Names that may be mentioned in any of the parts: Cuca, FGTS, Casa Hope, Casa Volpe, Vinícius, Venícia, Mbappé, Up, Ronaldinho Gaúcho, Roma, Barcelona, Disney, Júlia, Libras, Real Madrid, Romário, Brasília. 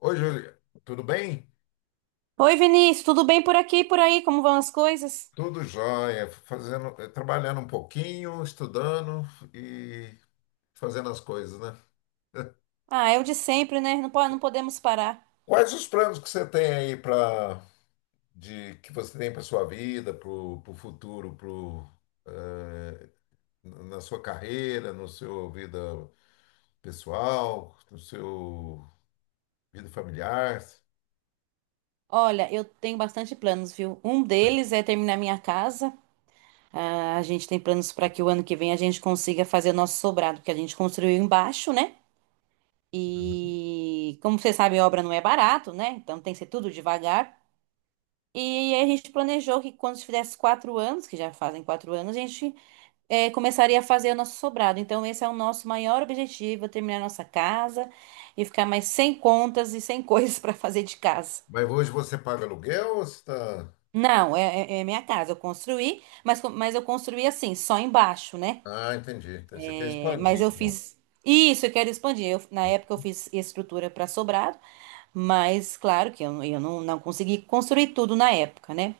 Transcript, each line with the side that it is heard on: left: Oi, Júlia, tudo bem?
right: Oi, Vinícius, tudo bem por aqui e por aí? Como vão as coisas?
left: Tudo jóia, fazendo, trabalhando um pouquinho, estudando e fazendo as coisas, né?
right: Ah, é o de sempre, né? Não, não podemos parar.
left: Quais os planos que você tem aí para de que você tem para sua vida, para o futuro, eh, na sua carreira, no seu vida pessoal, no seu vida familiar?
right: Olha, eu tenho bastante planos, viu? Um deles é terminar minha casa. Ah, a gente tem planos para que o ano que vem a gente consiga fazer o nosso sobrado, que a gente construiu embaixo, né? E como você sabe, obra não é barato, né? Então tem que ser tudo devagar. E aí a gente planejou que quando tivesse quatro anos, que já fazem quatro anos, a gente começaria a fazer o nosso sobrado. Então, esse é o nosso maior objetivo, é terminar nossa casa e ficar mais sem contas e sem coisas para fazer de casa.
left: Mas hoje você paga aluguel ou você está...
right: Não, é minha casa. Eu construí, mas, mas eu construí assim, só embaixo, né?
left: Ah, entendi. Então, você quer
right: É, mas
left: expandir,
right: eu
left: então.
right: fiz. Isso, eu quero expandir. Na época eu fiz estrutura para sobrado, mas claro que eu não consegui construir tudo na época, né?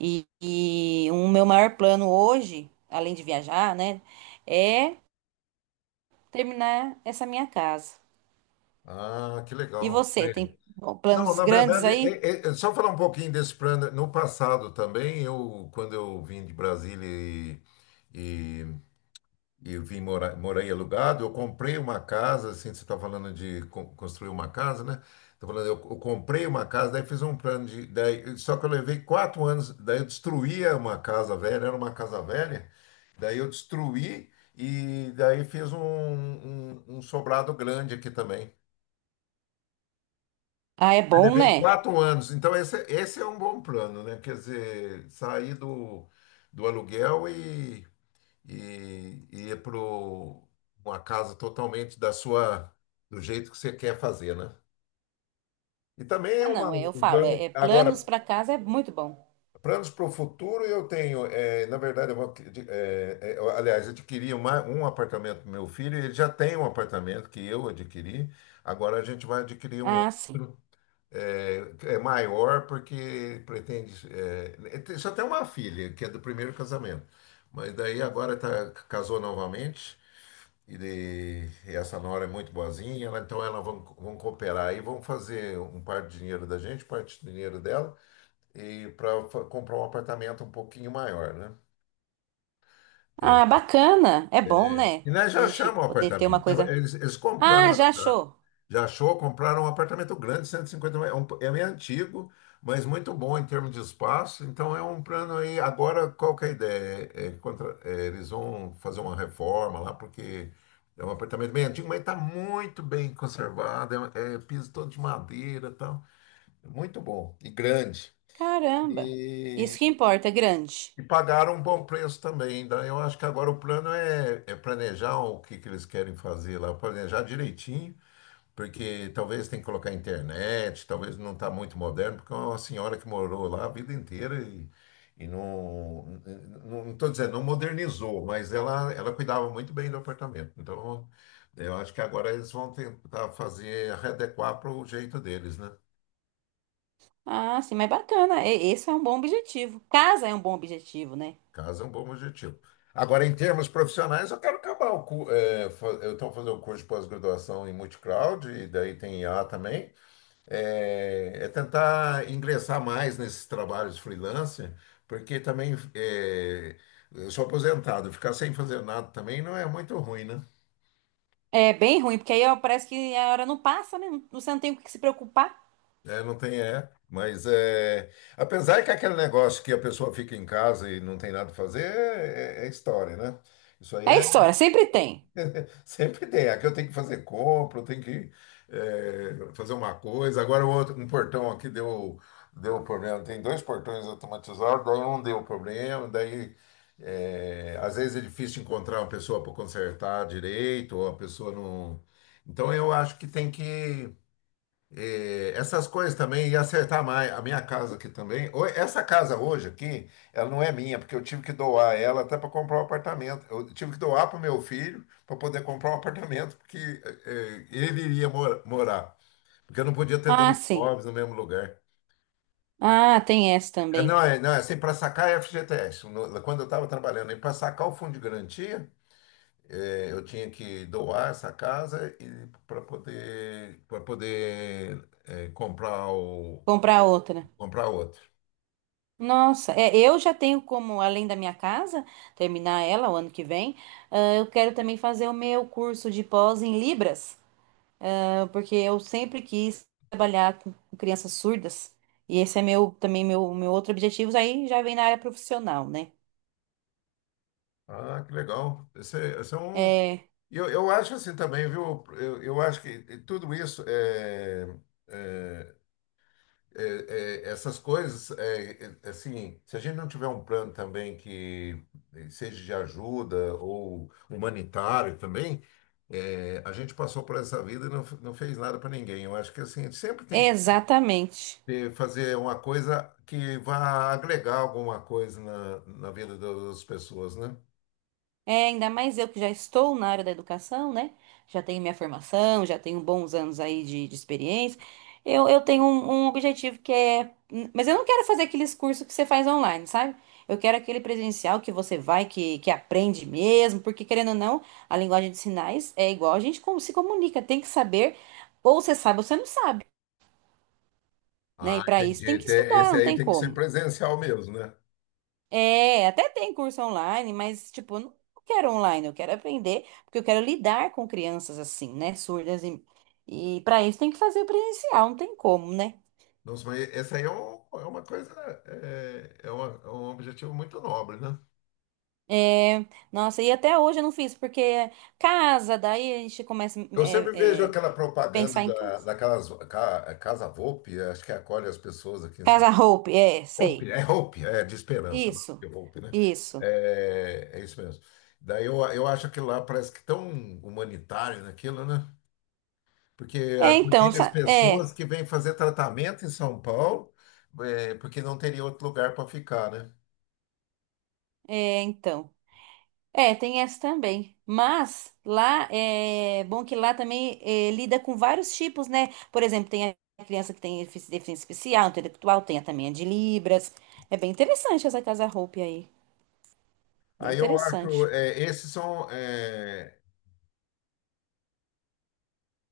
right: E o meu maior plano hoje, além de viajar, né, é terminar essa minha casa.
left: Ah, que
right: E
left: legal.
right: você,
left: É.
right: tem
left: Não,
right: planos
left: na
right: grandes
left: verdade,
right: aí?
left: é só falar um pouquinho desse plano. No passado também, quando eu vim de Brasília e, e, e, vim morar, morei alugado, eu comprei uma casa, assim, você está falando de construir uma casa, né? Tá falando, eu comprei uma casa, daí fiz um plano de... Daí, só que eu levei quatro anos, daí eu destruía uma casa velha, era uma casa velha, daí eu destruí e daí fiz um sobrado grande aqui também.
right: Ah, é
left: Mas
right: bom,
left: levei
right: né?
left: quatro anos, então esse é um bom plano, né? Quer dizer, sair do aluguel e ir para uma casa totalmente da sua, do jeito que você quer fazer, né? E também é
right: Ah,
left: uma,
right: não, eu
left: um
right: falo,
left: plano.
right: é planos
left: Agora,
right: para casa é muito bom.
left: planos para o futuro eu tenho. É na verdade, eu vou, adqui- eh, eh, eu, aliás, adquiri uma, um apartamento para meu filho, ele já tem um apartamento que eu adquiri, agora a gente vai adquirir um
right: Ah, sim.
left: outro. É, é maior porque pretende. Só tem uma filha, que é do primeiro casamento. Mas daí agora tá, casou novamente. E essa nora é muito boazinha, então elas vão cooperar e vão fazer um parte de dinheiro da gente, parte do dinheiro dela, e para comprar um apartamento um pouquinho maior, né?
right: Ah, bacana, é bom, né?
left: E nós
right: A
left: já
right: gente
left: achamos o
right: poder ter uma
left: apartamento.
right: coisa.
left: Eles compraram.
right: Ah, já achou?
left: Já achou? Compraram um apartamento grande, 150 metros. É meio antigo, mas muito bom em termos de espaço. Então é um plano aí. Agora, qual que é a ideia? Eles vão fazer uma reforma lá, porque é um apartamento bem antigo, mas está muito bem conservado. É piso todo de madeira e tal. É muito bom e grande.
right: Caramba, isso que
left: E,
right: importa, é grande.
left: e pagaram um bom preço também. Daí eu acho que agora o plano é, planejar o que, que eles querem fazer lá, planejar direitinho porque talvez tem que colocar internet, talvez não está muito moderno, porque é uma senhora que morou lá a vida inteira e não. Não estou dizendo, não modernizou, mas ela cuidava muito bem do apartamento. Então, eu acho que agora eles vão tentar fazer, readequar para o jeito deles, né?
right: Ah, sim, mas bacana, é, esse é um bom objetivo. Casa é um bom objetivo, né?
left: Caso é um bom objetivo. Agora, em termos profissionais, eu quero acabar o cu, eh, fa- eu estou fazendo o curso de pós-graduação em multicloud, e daí tem IA também. É tentar ingressar mais nesses trabalhos freelance, porque também eu sou aposentado, ficar sem fazer nada também não é muito ruim, né?
right: É bem ruim, porque aí ó, parece que a hora não passa, né? Você não tem com o que se preocupar.
left: É, não tem é, mas é, apesar que aquele negócio que a pessoa fica em casa e não tem nada a fazer é história, né? Isso aí
right: É
left: é.
right: história, sempre tem.
left: Sempre tem. Aqui eu tenho que fazer compra, eu tenho que fazer uma coisa. Agora o outro, um portão aqui deu problema. Tem dois portões automatizados, daí um deu problema, daí às vezes é difícil encontrar uma pessoa para consertar direito, ou a pessoa não. Então eu acho que tem que essas coisas também e acertar mais. A minha casa aqui também. Essa casa hoje aqui, ela não é minha, porque eu tive que doar ela até para comprar um apartamento. Eu tive que doar para o meu filho para poder comprar um apartamento, porque ele iria morar. Porque eu não podia ter
right: Ah,
left: dois
right: sim.
left: imóveis no mesmo lugar.
right: Ah, tem essa
left: Ah, não,
right: também.
left: é, não, é assim, para sacar é FGTS. Quando eu estava trabalhando, e para sacar o fundo de garantia, eu tinha que doar essa casa e para poder
right: Comprar outra.
left: comprar outro.
right: Nossa, é, eu já tenho como, além da minha casa, terminar ela o ano que vem, ah, eu quero também fazer o meu curso de pós em Libras, ah, porque eu sempre quis trabalhar com crianças surdas, e esse é meu também meu outro objetivo, aí já vem na área profissional, né?
left: Ah, que legal. Esse é um...
right: É,
left: E eu acho assim também, viu? Eu acho que tudo isso, é, é, essas coisas, assim, se a gente não tiver um plano também que seja de ajuda ou humanitário também, a gente passou por essa vida e não, não fez nada para ninguém. Eu acho que assim, sempre tem que
right: exatamente.
left: fazer uma coisa que vá agregar alguma coisa na vida das pessoas, né?
right: É, ainda mais eu que já estou na área da educação, né? Já tenho minha formação, já tenho bons anos aí de experiência. Eu tenho um, um objetivo que é. Mas eu não quero fazer aqueles cursos que você faz online, sabe? Eu quero aquele presencial que você vai, que aprende mesmo, porque querendo ou não, a linguagem de sinais é igual a gente como se comunica, tem que saber, ou você sabe ou você não sabe, né? E
left: Ah,
right: para isso tem
left: entendi.
right: que estudar,
left: Esse
right: não
left: aí
right: tem
left: tem que ser
right: como.
left: presencial mesmo, né?
right: É, até tem curso online, mas, tipo, eu não quero online, eu quero aprender, porque eu quero lidar com crianças assim, né, surdas e para isso tem que fazer presencial, não tem como, né?
left: Nossa, mas esse aí é, é uma coisa, é um objetivo muito nobre, né?
right: É, nossa, e até hoje eu não fiz, porque casa, daí a gente começa
left: Eu sempre vejo aquela propaganda
right: pensar em
left: da,
right: casa.
left: daquelas Casa Volpe, acho que acolhe as pessoas aqui em São
right: Casa
left: Paulo.
right: roupa, é, sei.
left: Volpe, é de esperança, não
right: Isso,
left: é Volpe, né?
right: isso.
left: É isso mesmo. Daí eu acho que lá parece que tão humanitário naquilo, né? Porque
right: É, então,
left: acolher as
right: sa-
left: pessoas
right: é,
left: que vêm fazer tratamento em São Paulo, porque não teria outro lugar para ficar, né?
right: é, então. É, tem essa também. Mas lá é bom que lá também é, lida com vários tipos, né? Por exemplo, tem a criança que tem deficiência especial, intelectual, tem a também a de Libras. É bem interessante essa Casa Hope aí. Bem
left: Aí eu acho,
right: interessante.
left: esses são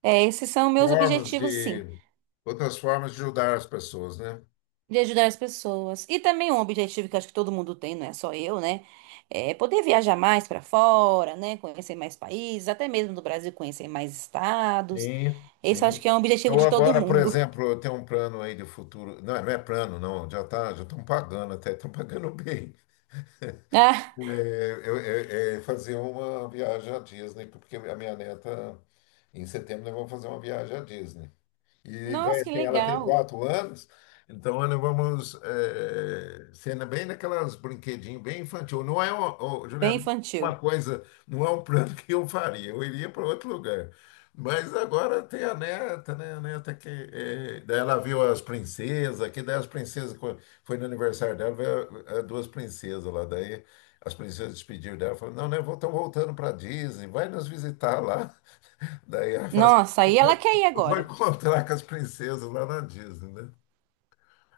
right: É, esses são meus
left: formas
right: objetivos, sim,
left: de outras formas de ajudar as pessoas, né?
right: de ajudar as pessoas. E também um objetivo que eu acho que todo mundo tem, não é só eu, né? É poder viajar mais para fora, né? Conhecer mais países, até mesmo do Brasil conhecer mais estados.
left: Sim,
right: Esse eu acho
left: sim.
right: que é um objetivo
left: Eu
right: de todo
left: agora, por
right: mundo.
left: exemplo, eu tenho um plano aí de futuro. Não, não é plano, não. Já tá, já estão pagando até, estão pagando bem. É, é fazer uma viagem à Disney, porque a minha neta, em setembro, nós vamos fazer uma viagem à Disney. E vai
right: Nossa, que
left: assim, ela tem
right: legal.
left: quatro anos, então nós vamos sendo bem naquelas brinquedinhos bem infantil. Não é uma, ô,
right: Bem
left: Juliana, uma
right: infantil.
left: coisa, não é um plano que eu faria, eu iria para outro lugar. Mas agora tem a neta, né? A neta que daí ela viu as princesas, que daí as princesas, quando foi no aniversário dela, veio as duas princesas lá. Daí as princesas despediram dela, falaram, não, né? Estão voltando para Disney, vai nos visitar lá. Daí ela falou assim,
right: Nossa,
left: eu
right: aí ela
left: vou
right: quer ir
left: eu vou
right: agora.
left: encontrar com as princesas lá na Disney, né?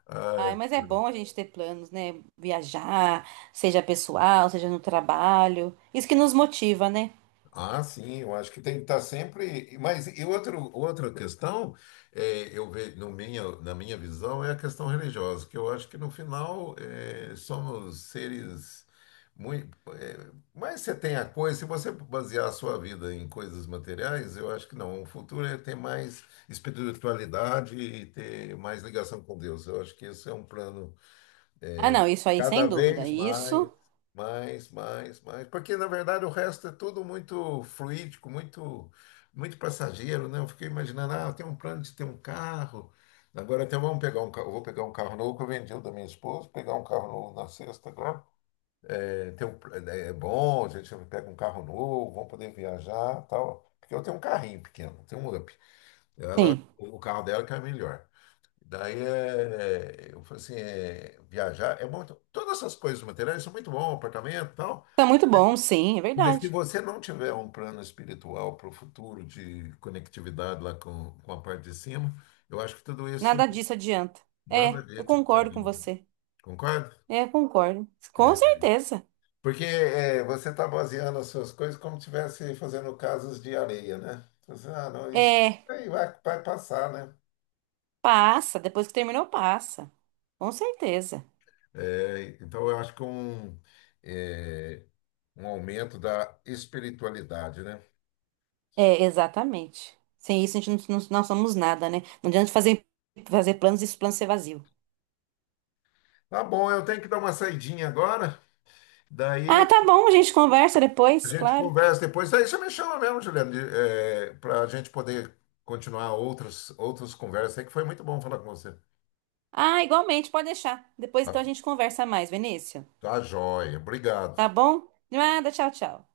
left: Ah,
right: Ai, mas é bom a gente ter planos, né? Viajar, seja pessoal, seja no trabalho. Isso que nos motiva, né?
left: ah, sim, eu acho que tem que estar sempre. Mas e outro, outra questão, eu vejo no minha, na minha visão, é a questão religiosa, que eu acho que no final somos seres muito. Mas você tem a coisa, se você basear a sua vida em coisas materiais, eu acho que não. O futuro é ter mais espiritualidade e ter mais ligação com Deus. Eu acho que esse é um plano.
right: Ah, não, isso aí sem
left: Cada
right: dúvida.
left: vez mais,
right: Isso,
left: mais, mais, mais. Porque, na verdade, o resto é tudo muito fluídico, muito, muito passageiro, né? Eu fiquei imaginando, ah, eu tenho um plano de ter um carro. Agora até vamos pegar um carro, vou pegar um carro novo que eu vendi o da minha esposa, pegar um carro novo na sexta agora. É, tem um, é bom, a gente pega um carro novo, vamos poder viajar, tal. Porque eu tenho um carrinho pequeno, tenho um Up. Ela,
right: sim.
left: o carro dela que é melhor. Daí eu falei assim, viajar é bom, todas essas coisas materiais são muito bom, apartamento e tal,
right: Tá muito bom, sim, é
left: mas se
right: verdade.
left: você não tiver um plano espiritual para o futuro de conectividade lá com, a parte de cima, eu acho que tudo isso
right: Nada disso adianta.
left: nada
right: É, eu
left: disso
right: concordo com
left: ajuda.
right: você.
left: Concorda?
right: É, eu concordo. Com
left: É.
right: certeza.
left: Porque você está baseando as suas coisas como se estivesse fazendo casas de areia, né? Você, ah, não, isso
right: É,
left: aí vai passar, né?
right: passa, depois que terminou, passa. Com certeza.
left: É, então, eu acho que é é, um aumento da espiritualidade, né?
right: É, exatamente. Sem isso a gente não somos nada, né? Não adianta fazer, fazer planos e esse plano ser vazio.
left: Tá bom, eu tenho que dar uma saidinha agora,
right: Ah,
left: daí
right: tá bom, a gente conversa
left: a
right: depois,
left: gente
right: claro.
left: conversa depois. Daí você me chama mesmo, Juliano, para a gente poder continuar outras conversas aí, que foi muito bom falar com você.
right: Ah, igualmente, pode deixar. Depois então
left: Tá,
right: a gente conversa mais, Venícia.
left: tá joia, obrigado.
right: Tá bom? De nada, tchau, tchau.